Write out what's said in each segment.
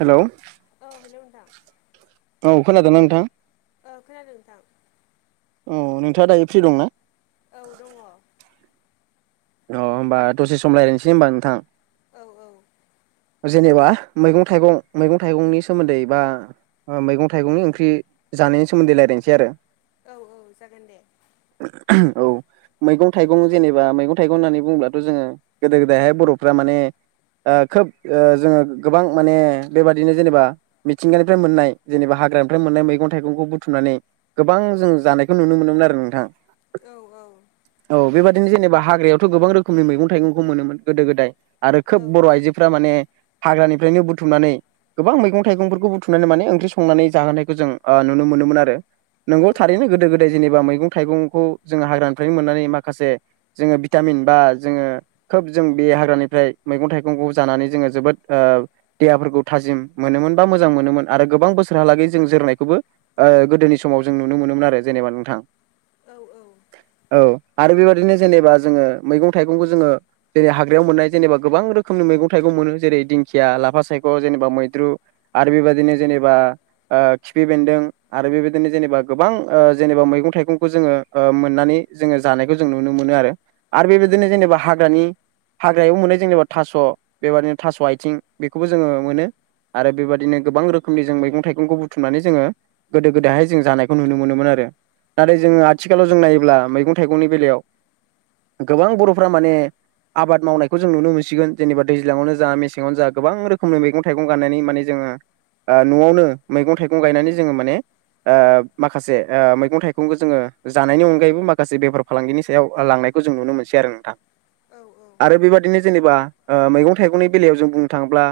Hello. औ hello नोंथां। औ खोनादों ना नोंथां। ओं खोनादों नोंथां। औ नोंथाङा दायो फ्रि दंना? औ दङ। अ होमबा दसे सम राय्लायनोसै होनबा नोंथां। औ औ। ओ जेनेबा मैगं थाइगं मैगं थाइगंनि सोमोन्दै बा। ओ मैगं थाइगंनि ओंख्रि जानायनि सोमोन्दै रायलायनोसै आरो। औ औ जागोन दे। औ मैगं थाइगं जेनेबा मैगं। थाइगं होननानै बुंङोब्लाथ' जोङो गोदो गोदायहाय बर'फ्रा माने। ओ खोब ओ जोङो गोबां माने बेबादिनो जेनेबा। मिथिंगानिफ्राय मोननाय जेनेबा हाग्रानिफ्राय मोननाय मैगं थाइगंखौ बुथुमनानै। गोबां जों जानायखौ नुनो मोनोमोन आरो नोंथां। औ औ। औ बेबादिनो हाग्रायावथ' गोबां रोखोमनि मैगं मोनोमोन गोदो गोदाय। आरो औ खोब बर' आइजोफ्रा माने हाग्रानिफ्रायनो बुथुमनानै। गोबां मैगं थाइगंफोरखौ बुथुमनानै माने ओंख्रि संनानै जाहोनायखौ जों ओ नुनो मोनोमोन आरो। औ नंगौ थारैनो गोदो गोदाय जेनेबा मैगं थाइगंखौ जोङो हाग्रानिफ्रायनो मोननानै माखासे जोङो बि भिटामिन बा जोङो खोब जों बे हाग्रानिफ्राय मैगं थाइगंखौ जानानै जोङो जोबोद ओ देहाफोरखौ थाजिम मोनोमोन बा मोजां मोनोमोन आरो गोबां बोसोरहालागै जों जोरनायखौबो ओ गोदोनि समाव जों नुनो मोनोमोन आरो जेनेबा नोंथां। औ औ। औ आरो बेबायदिनो जेनेबा जोङो मैगं थाइगंखौ जोङो जेरै हाग्रायाव मोननाय जेनेबा गोबां रोखोमनि मैगं थाइगं मोनो जेरै दिंखिया, लाफा सायख', जेनेबा मैद्रु आरो बेबायदिनो जेनेबा ओ खिफि बेन्दों आरो बेबायदिनो जेनेबा गोबां ओ जेनेबा मैगं थाइगंखौ जोङो ओ मोननानै जोङो जानायखौ जों नुनो मोनो आरो आरो औ ओं बेबायदिनो जेनेबा हाग्रानि हाग्रायाबो मोननाय जेनेबा थास' बेबाददिनो थास' आथिं बेखौबो जोङो मोनो। आरो बेबादिनो गोबां रोखोमनि जों मैगं थाइगंखौ बुथुमनानै जोङो गोदो गोदायहाय जों जानायखौ नुनो मोनोमोन आरो ओं नाथाय जोङो आथिखालाव जों नायोब्ला मैगं थाइगंनि बेलायाव गोबां बर'फोरा माने आबाद मावनायखौ जों नुनो मोनसिगोन जेनेबा दैज्लाङावनो जा मेसेङावनो जा गोबां रोखोमनि मैगं थाइगं गायनानै माने जोङो ओ न'आवनो मैगं थाइगं गायनानै जोङो माने ओ माखासे ओ मैगं थाइगंखौ जोङो जानायनि अनगायैबो माखासे बेफार फालांगिनि सायाव लांनायखौ जों नुनो मोनसै आरो नोंथां ओं आरो बेबादिनो जेनेबा ओ मैगं थाइगंनि बेलायाव जों बुंनो थाङोब्ला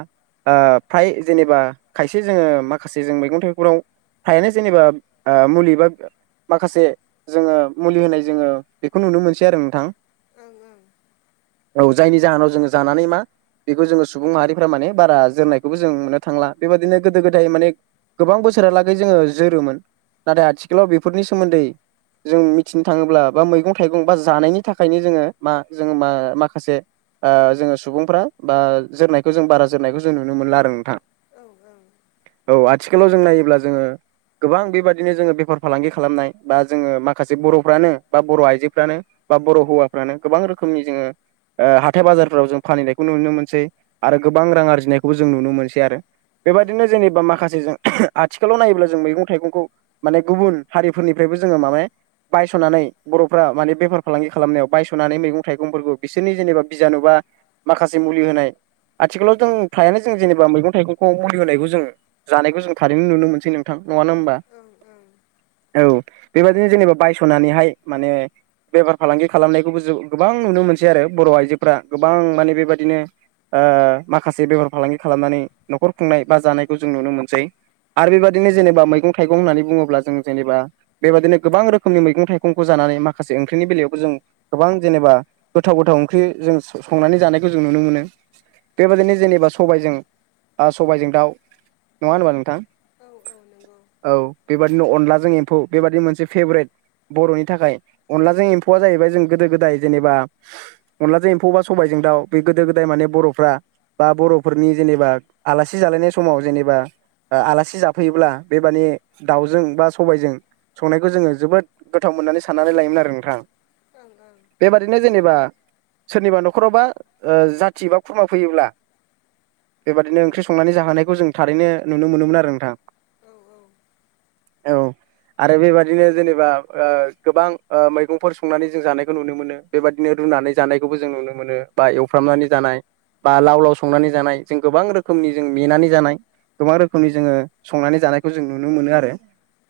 ओ फ्राय जेनेबा खायसे जोङो माखासे जों मैगं थाइगंफ्राव फ्रायानो जेनेबा ओ मुलि बा माखासे जोङो मुलि होनाय जोङो बेखौ जोंङो नुनो मोनसै आरो नोंथां। ओं ओं। औ जायनि जाहोनाव जोङो जानानै मा बेखौ जोङो सुबुं माहारिफ्रा माने बारा जोरनायखौबो जों मोननो थांला बेबादिनो गोदो गोदाय माने गोबां बोसोरहालागै जोङो जोरोमोन नाथाय आथिखालाव बेफोरनि सोमोन्दै जों मिथिनो थाङोब्ला बा मैगं थाइगं बा जानायनि थाखायनो जोङो मा जोङो मा-माखासे ओ जोङो सुबुंफ्रा बा जोरनायखौ जों बारा जोरनायखौ जों नुनो मोनला आरो नोंथां औ औ। औ आथिखालाव जों नायोब्ला जोङो गोबां बेबादिनो जोङो बेफार फालांगि खालामनाय बा जोङो माखासे बर'फ्रानो बा बर' आइजोफ्रानो बा बर' हौवाफ्रानो गोबां रोखोमनि जोङो ओ हाथाय बाजारफोराव जों फानहैनायखौ नुनो मोनसै आरो गोबां रां आरजिनायखौबो जों नुनो मोनसै आरो। बेबायदिनो जेनेबा माखासेजों आथिखालाव नायोब्ला जों मैगं थाइगंखौ माने गुबुन हारिफोरनिफ्रायबो जोङो माबा बायस'नानै बर'फ्रा माने बेफार फालांगि खालामनायाव बायस'नानै मैगं थाइगंफोरखौ बिसोरनि जेनेबा बिजानु बा माखासे मुलि होनाय आथिखालाव जों फ्रायानो जों जेनेबा मैगं थाइगंखौ मुलि होनायखौ जोंङो जानायखौ जों थारैनो नुनो मोनसै नोंथां नङाना ओमबा? ओं औ बेबायदिनो जेनेबा बायस'नानैहाय माने बेफार फालांगि खालामनायखौबो जौ गोबां नुनो मोनसै आरो बर' आइजोफ्रा गोबां माने बेबायदिनो ओ माखासे बेफार फालांगि खालामनानै न'खर खुंनाय बा जानायखौ जों नुनो मोनसै। आरो बेबायदिनो जेनेबा मैगं थाइगं होननानै बुङोब्ला जों जेनेबा बेबायदिनो गोबां रोखोमनि मैगं थाइगंखौ जानानै माखासे ओंख्रिनि बेलायावबो जों गोबां जेनेबा गोथाव गोथाव ओंख्रि जों संनानै जानायखौ जों नुनो मोनो। बेबायदिनो जेनेबा सबायजों बा सबायजों दाउ नङा होनबा नोंथां? औ औ नों औ बेबादिनो अनलाजों एम्फौ बेबादि मोनसे फेभरेट बर'नि थाखाय। अनलाजों एम्फौआ जाहैबाय जों गोदो गोदाय जेनेबा अनलाजों एम्फौबा सबायजों दाउ बे गोदो गोदाय माने बर'फ्रा बा बर'फोरनि जेनेबा आलासि जालायनाय समाव जेनेबा ओ आलासि जाफैयोब्ला बेबादि दाउजों बा सबायजों संनायखौ जोङो जोबोद गोथाव मोननानै साननानै लायोमोन आरो नोंथां। ओं ओं। बेबादिनो जेनेबा सोरनिबा न'खरावबा ओ जाथि बा खुरमा फैयोब्ला बेबादिनो ओंख्रि औ संनानै जाहोनायखौ जों थारैनो नुनो मोनोमोन आरो नोंथां। औ ओं औ आरो बेबादिनो जेनेबा ओ गोबां ओ मैगंफोर संनानै जों जानायखौ नुनो मोनो बेबायदिनो रुनानै जानायखौबो जों नुनो मोनो बा एवफ्रामनानै जानाय बा लाव लाव संनानै जानाय जों गोबां रोखोमनि जों मेनानै जानाय गोबां रोखोमनि जोङो संनानै जानायखौ जों नुनो मोनो आरो।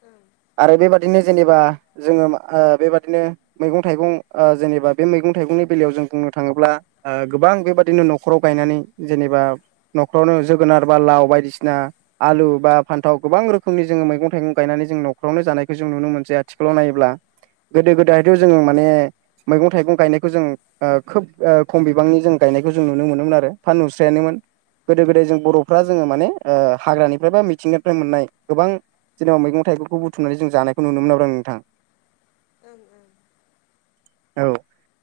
ओं आरो बेबादिनो जेनेबा जोङो ओ बेबादिनो मैगं थाइगं ओ जेनेबा बे मैगं थाइगंनि बेलायाव जों बुंनो थाङोब्ला। ओ गोबां बेबादिनो न'खराव गायनानै जेनेबा न'खरावनो जोगोनार बा लाव बायदिसिना आलु बा फान्थाव गोबां रोखोमनि जोङो मैगं थाइगं गायनानै जों न'खरावनो जानायखौ जों नुनो मोनसै आथिखालाव नायोब्ला। गोदो गोदाय थ जों माने मैगं थाइगं गायनायखौ जों। ओ खोब ओ खम बिबांनि जों गायनायखौ जों नुनो मोनोमोन आरो बा नुस्रायानोमोन। गोदो गोदाय जों बर'फ्रा जोङो माने ओ हाग्रानिफ्राय बा मिथिंगानिफ्राय मोननाय गोबां। दिनाव मैगं थाइगंखौ बुथुमनानै जों जानायखौ नुनो मोनो ब्रा नोंथां। ओं ओं। औ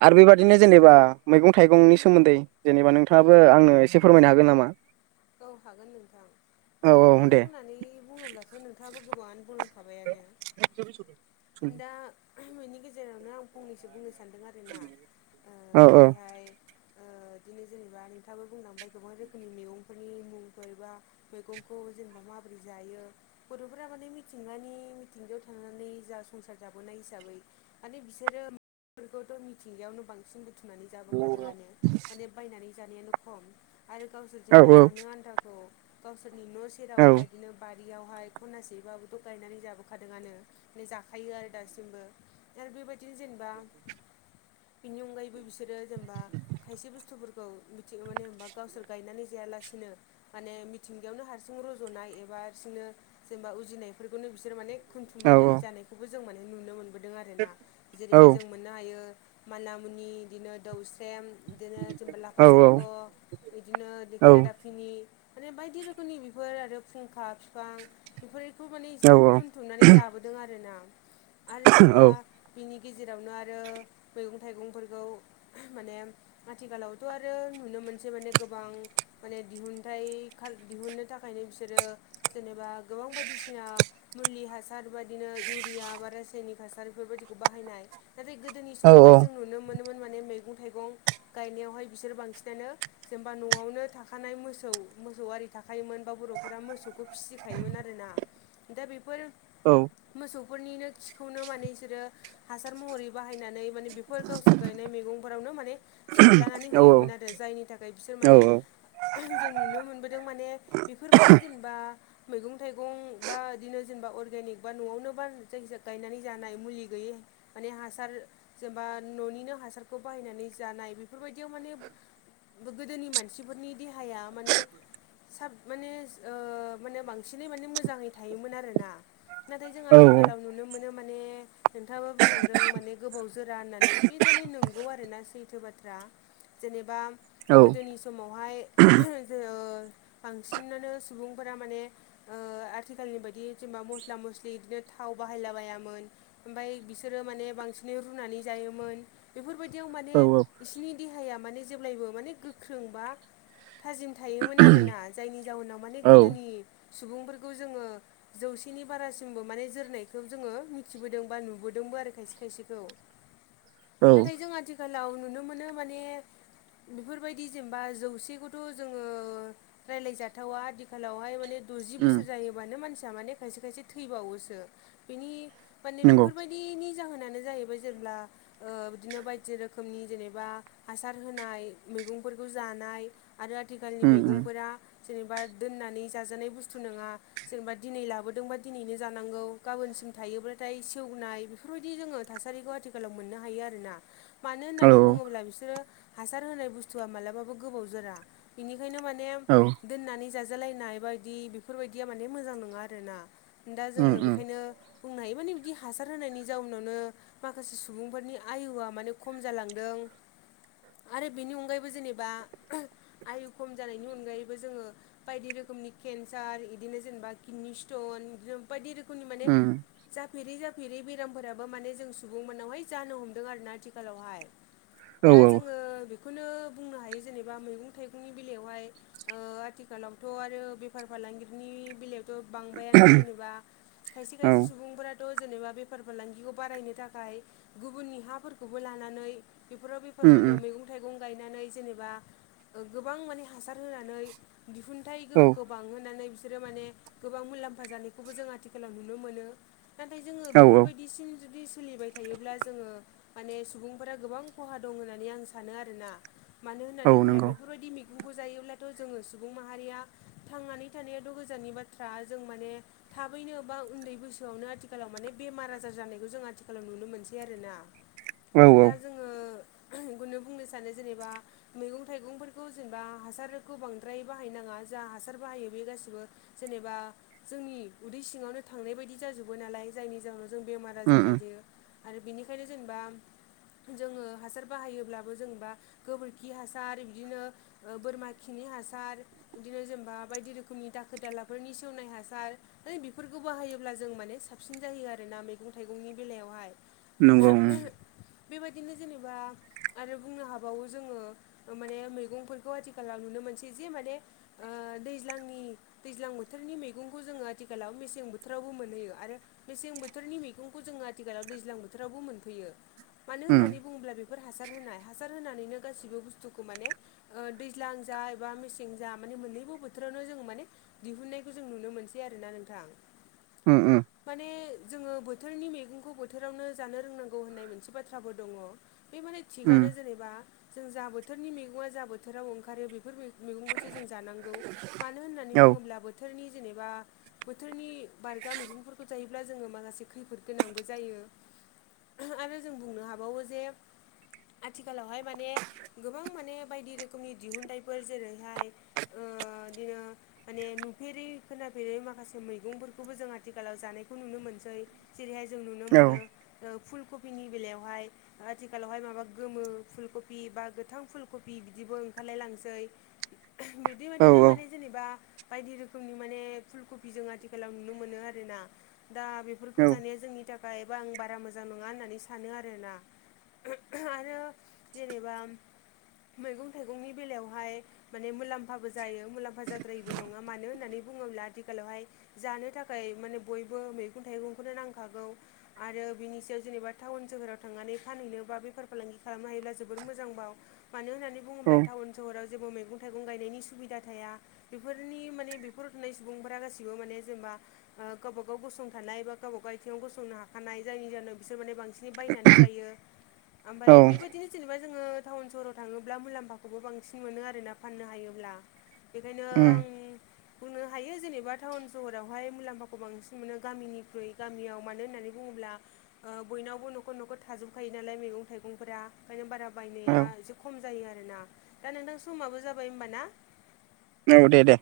आरो बेबादिनो जेनेबा मैगं थाइगंनि सोमोन्दै जेनेबा नोंथाङाबो आंनो एसे फोरमायनो हागोन नामा? औ हागोन नोंथां, औ औ मैगं थाइगं दे होननानै बुङोब्लाथ' नोंथाङाबो गोबाङानो बुंलां खाबायानो, दा हम बेनि गेजेरावनो आं फंनैसो बुंनो सानो। सानदों आरोना ओ औ जेरैहाय ओ बिदिनो जेनेबा नोंथाङाबो बुंलांबाय गोबां रोखोमनि मेगं नि मुंफोर बा मैगंखौ जेनेबा माबोरै जायो। बर'फोरा माने मिथिंगानि मिथिंगायाव थांनानै जा संसार जाबोनाय हिसाबै। माने बिसोरो फोरखौथ' मिथिंगायावनो बांसिन बुथुनानै जाबो खादोंआनो माने बायनानै जानायानो खम, आरो गावसोर औ जेनेबा जानो आन्थाखौ गावसोरनि न' औ सेराव बा इदिनो बारियावहाय खनासेबाबोथ' गायनानै जाबोखादोंआनो ने जाखायो आरो दासिमबो। आरो बेबायदिनो जेनेबा बेनि अनगायैबो बिसोरो जेनेबा खायसे बुस्थुफोरखौ मिथिंगामोननाय बा गावसोर गायनानै जायालासिनो माने मिथिंगायावनो हारसिं रज'नाय एबा हारसिंनो जेनेबा उजिनायफोरखौनो बिसोरो माने औ खुनथुमबायनानै जानायखौबो जों माने नुनो मोनबोदों आरोना। औ जेरैहाय जों मोननो हायो माना मुनि बिदिनो दोस्रेम। बिदिनो जेनेबा लाफा औ सायख' बिदिनो भिनि माने बायदि रोखोमनि बेफोर आरो फुंखा बिफां बेफोरखौ माने इसोरो बुथुमनानै जाबोदों आरोना आरो जेनबा। बेनि गेजेरावनो आरो मैगं थाइगंफोरखौ। माने आथिखालावथ' आरो नुनो मोनसै माने गोबां। माने दिहुनथाइ खाल दिहुननो थाखायनो बिसोरो जेनेबा गोबां बायदिसिना। मुलि हासार बादिनो इउरिया बा रासायनिक हासार बेफोरबायदिखौ बाहायनाय। नाथाय गोदोनि समावहाय जों नुनो मोनो मोन माने मैगं थाइगं गायनायावहाय बिसोर बांसिनानो जेनेबा न'आवनो थाखा थाखानाय मोसौ मोसौआरि थाखोयोमोन बा बर'फोरा मोसौखौ फिसिखायोमोन आरोना। दा बेफोरो। औ मोसौफोरनिनो खिखौनो माने इसोरो हासार महरै बाहायनानै। माने बेफोर गावसोर गायनाय मैगंफोरावनो माने सारलानानै होयोमोन आरो जायनि थाखाय बिसोर औ माने। जों नुनो मोनबोदों माने बेफोरबायदि जेनेबा। मैगं थाइगं बा बिदिनो जेनेबा अर्गेनिक बा न'आवनो बा जायखिजाया गायनानै जानाय मुलि गैयै। माने हासार जेनेबा न'निनो हासारखौ बाहायनानै जानाय बेफोरबायदियाव माने। गोदोनि मानसिफोरनि देहाया माने। साब माने ओ माने बांसिनै माने मोजाङै थायोमोन आरोना। नाथाय जों औ आथिखालाव नुनो मोनो माने। नोंथाङाबो बुंलांदों माने गोबाव जोरा होननानै बे माने नों नंगौ आरोना सैथो बाथ्रा जेनेबा औ गोदोनि समावहाय जोङो बांसिनानो सुबुंफोरा माने ओ आथिखालनि बायदि जेनेबा मस्ला मस्लि बिदिनो थाव बाहायलाबायामोन। ओमफ्राय बिसोरो माने बांसिनै रुनानै जायोमोन। बेफोरबायदियाव माने औ बिसोरनि देहाया माने जेब्लायबो माने गोख्रों बा थाजिम थायोमोन आरोना जायनि जाहोनाव माने औ गोदोनि सुबुंफोरखौ जोङो जौसेनि बारासिमबो माने जोरनायखौ जोङो मिथिबोदों बा नुबोदोंबो आरो खायसे खायसेखौ। औ नाथाय जों आथिखालाव नुनो मोनो माने बेफोरबायदि जेनेबा जौसेखौ थ' जोङो रायज्लायजाथावा आदिखालावहाय माने द'जि उम बोसोर जायोब्लानो मानसिया माने खायसे-खायसे थैबावोसो बेनि माने नंगौ बेफोरबायदि दिनि जाहोनानो जाहैबाय जेब्ला ओ बिदिनो बायदि रोखोमनि जेनेबा हासार होनाय मैगंफोरखौ जानाय आरो आथिखालनि उम उम मैगंफोरा जेनेबा दोननानै जाजानाय बुस्थु नङा। जेनेबा दिनै लाबोदोंबा दिनैनो जानांगौ गाबोनसिम थायोब्लाथाय सेवनाय बेफोरबायदि जोङो थासारिखौ आथिखालाव मोननो हायो आरोना। मानो औ होननानै बुङोब्ला बिसोरो हासार होनाय बुस्थुआ मालाबाबो गोबाव जोरा। बिनिखायनो माने औ दोननानै जाजालायनाय बा बायदि बेफोरबायदिया माने मोजां नङा आरोना। दा उम जोङो उम बेखायनो बुंनो हायो माने बिदि हासार होनायनि जाउनावनो माखासे सुबुंफोरनि आयुआ माने खम जालांदों। आरो बेनि अनगायैबो जेनेबा आयु खम जानायनि अनगायैबो जोङो। बायदि रोखोमनि केन्सार बिदिनो जेनेबा किडनि स्टन इदिनो बायदि रोखोमनि माने उम जाफेरै जाफेरै बेरामफोराबो माने जों सुबुं मोनावहाय जानो हमदों आरोना आथिखालावहाय। औ दा जोङो बेखौनो बुंनो हायो जेनेबा मैगं थाइगंनि बेलायावहाय ओ आथिखालावथ' आरो बेफार फालांगिनि बेलायाव थ' बांबायानो जेनेबा औ खायसे-खायसे सुबुंफोरा थ' जेनेबा बेफार फालांगिखौ बारायनो थाखाय गुबुननि हाफोरखौबो लानानै बेफोराव बेफोर उम माने उम मैगं थाइगं गायनानै जेनेबा गोबां माने हासार होनानै दिहुनथाइ औ गोहोखौ बांहोनानै बिसोरो माने गोबां मुलाम्फा जानायखौबो जों आथिखालाव नुनो मोनो। नाथाय जोङो औ बेफोरबायदिसिम जुदि सोलिबाय थायोब्ला जोङो माने सुबुंफोरा गोबां खहा दं होननानै आं सानो आरोना। मानो औ होननानै नंगौ बुङोब्ला बेफोरबायदि मैगंखौ जायोब्लाथ' जोङो सुबुं माहारिया थांनानै थानायाथ' गोजाननि बाथ्रा जों माने थाबैनो बा उन्दै बैसोआवनो आथिखालाव माने बेमार आजार जानायखौ जों आथिखालाव नुनो मोनसै आरोना। औ औ दा जोङो इखौनो बुंनो सानो जेनेबा मैगं थाइगंफोर खौ जेनेबा हासारखौ बांद्राय बाहाय नाङा जा हासार बाहायो बे गासिबो जेनेबा जोंनि उदै सिङावनो थांनाय बायदि जाजोबो नालाय जायनि जाहोनाव जों बेमार आजार उम उम जाजोयो। आरो बेनिखायनो जेनेबा जोङो हासार बाहायोब्लाबो जेनेबा गोबोरखि हासार बिदिनो बोरमा खिनि हासार बिदिनो जेनेबा बायदि रोखोमनि दाखोर दालाफोरनि सेवनाय हासार माने बेफोरखौ बाहायोब्ला जों माने साबसिन जायो आर ना मैगं थाइगंनि बेलायावहाय। नंगौ ओम। बेबायदिनो जेनेबा आरो बुंनो हाबावो जोङो माने मैगं फोरखौ आथिखालाव नुनो मोनसै जे माने ओ दैज्लांनि दैज्लां बोथोरनि मैगंखौ जोङो आथिखालाव मेसें बोथोरावबो मोनहैयो आरो मेसें बोथोरनि मैगंखौ जोङो आथिखालाव दैज्लां बोथोरावबो मोनफैयो मानो उम होननानै बुङोब्ला बेफोर हासार होनाय हासार होनानैनो गाससिबो बुस्थुखौ माने ओ दैज्लां जा एबा मेसें जा माने मोननैबो बोथोरावनो जोङो माने दिहुननायखौ जों नुनो मोनसै आरोना नोंथां। ओम ओम माने जोङो बोथोरनि मैगंखौ बोथोरावनो जानो रोंनांगौ होननाय मोनसे बाथ्राबो दङ बे माने उम थिगआनो जेनेबा जों जा बोथोरनि मैगङा जा बोथोराव ओंखारो बे बेफोर मैगंखौसो जों जानांगौ मानो होननानै औ बुङोब्ला बोथोरनि जेनेबा बोथोरनि बारगा मैगंफोरखौ जायोब्ला जोङो माखासे खैफोद गोनांबो जायो आरो जों बुंनो हाबावो जे आथिखालावहाय माने गोबां माने बायदि रोखोमनि दिहुनथाइफोर जेरैहाय ओ बिदिनो माने नुफेरै खोनाफेरै माखासे मैगंफोरखौबो जों आथिखालाव जानायखौ नुनो मोनसै जेरैहाय जों नुनो औ मोनो फुल कफिनि बेलायावहाय आथिखालावहाय माबा गोमो फुलकपि बा गोथां फुलकपि बिदि बिदिबो ओंखारलाय लांसै औ बिदिबायाददिनो माने जेनेबा बायदि रोखोमनि माने फुल कपि जों आथिखालाव नुनो मोनो आरोना दा बेफोरखौ जानाया जोंनि थाखायबा आं बारा मोजां नङा होननानै सानो आरोना आरो जेनेबा मैगं थाइगंनि बेलायावहाय माने मुलाम्फाबो जायो मुलाम्फा जाद्रायबो नङा मानो होननानै बुङोब्ला आथिखालावहाय जानो थाखाय माने बयबो मैगं थाइगंखौनो नांखागौ आरो बिनि सायाव जेनेबा टाउन सोहोराव थांनानै फानहैनो बा बेफार फालांगि खालामनो हायोब्ला जोबोर मोजां बाव। मानो होननानै बुङोब्ला टाउन सहराव जेबो मैगं थाइगं गायनायनि सुबिदा थाया। बेफोरनि माने बेफोर थानाय सुबुंफोरा गासिबो माने जेनेबा गावब गाव गसंथानाय बा गावबा गाव आथिङाव गसंनो हाखानाय जायनि जनावसोराने बांसिन बिसिनि बायनानै जायो ओमफ्राय औ बेबायदिनो जेनेबा जोङो थाउन सहराव थाङोब्ला मुलाम्फाखौ बांसिन मोन आरोना फाननो हायोब्ला बेनिखायनो उम आं बुंनो हायो जेनेबा टाउन सहरावहाय मुलाम्फाखौ बांसिन मोनो गामिनिख्रुइ गामियाव मानो होननानै बुङोब्ला ओ बयनावबो न'खर न'खर थाजोबखायो नालाय मैगं थाइगंफोरा ओंखायनो बारा बायनाया औ एसे खम जायो आरो ना दा नोंथां समाबो जाबाय हबा ना? औ दे दे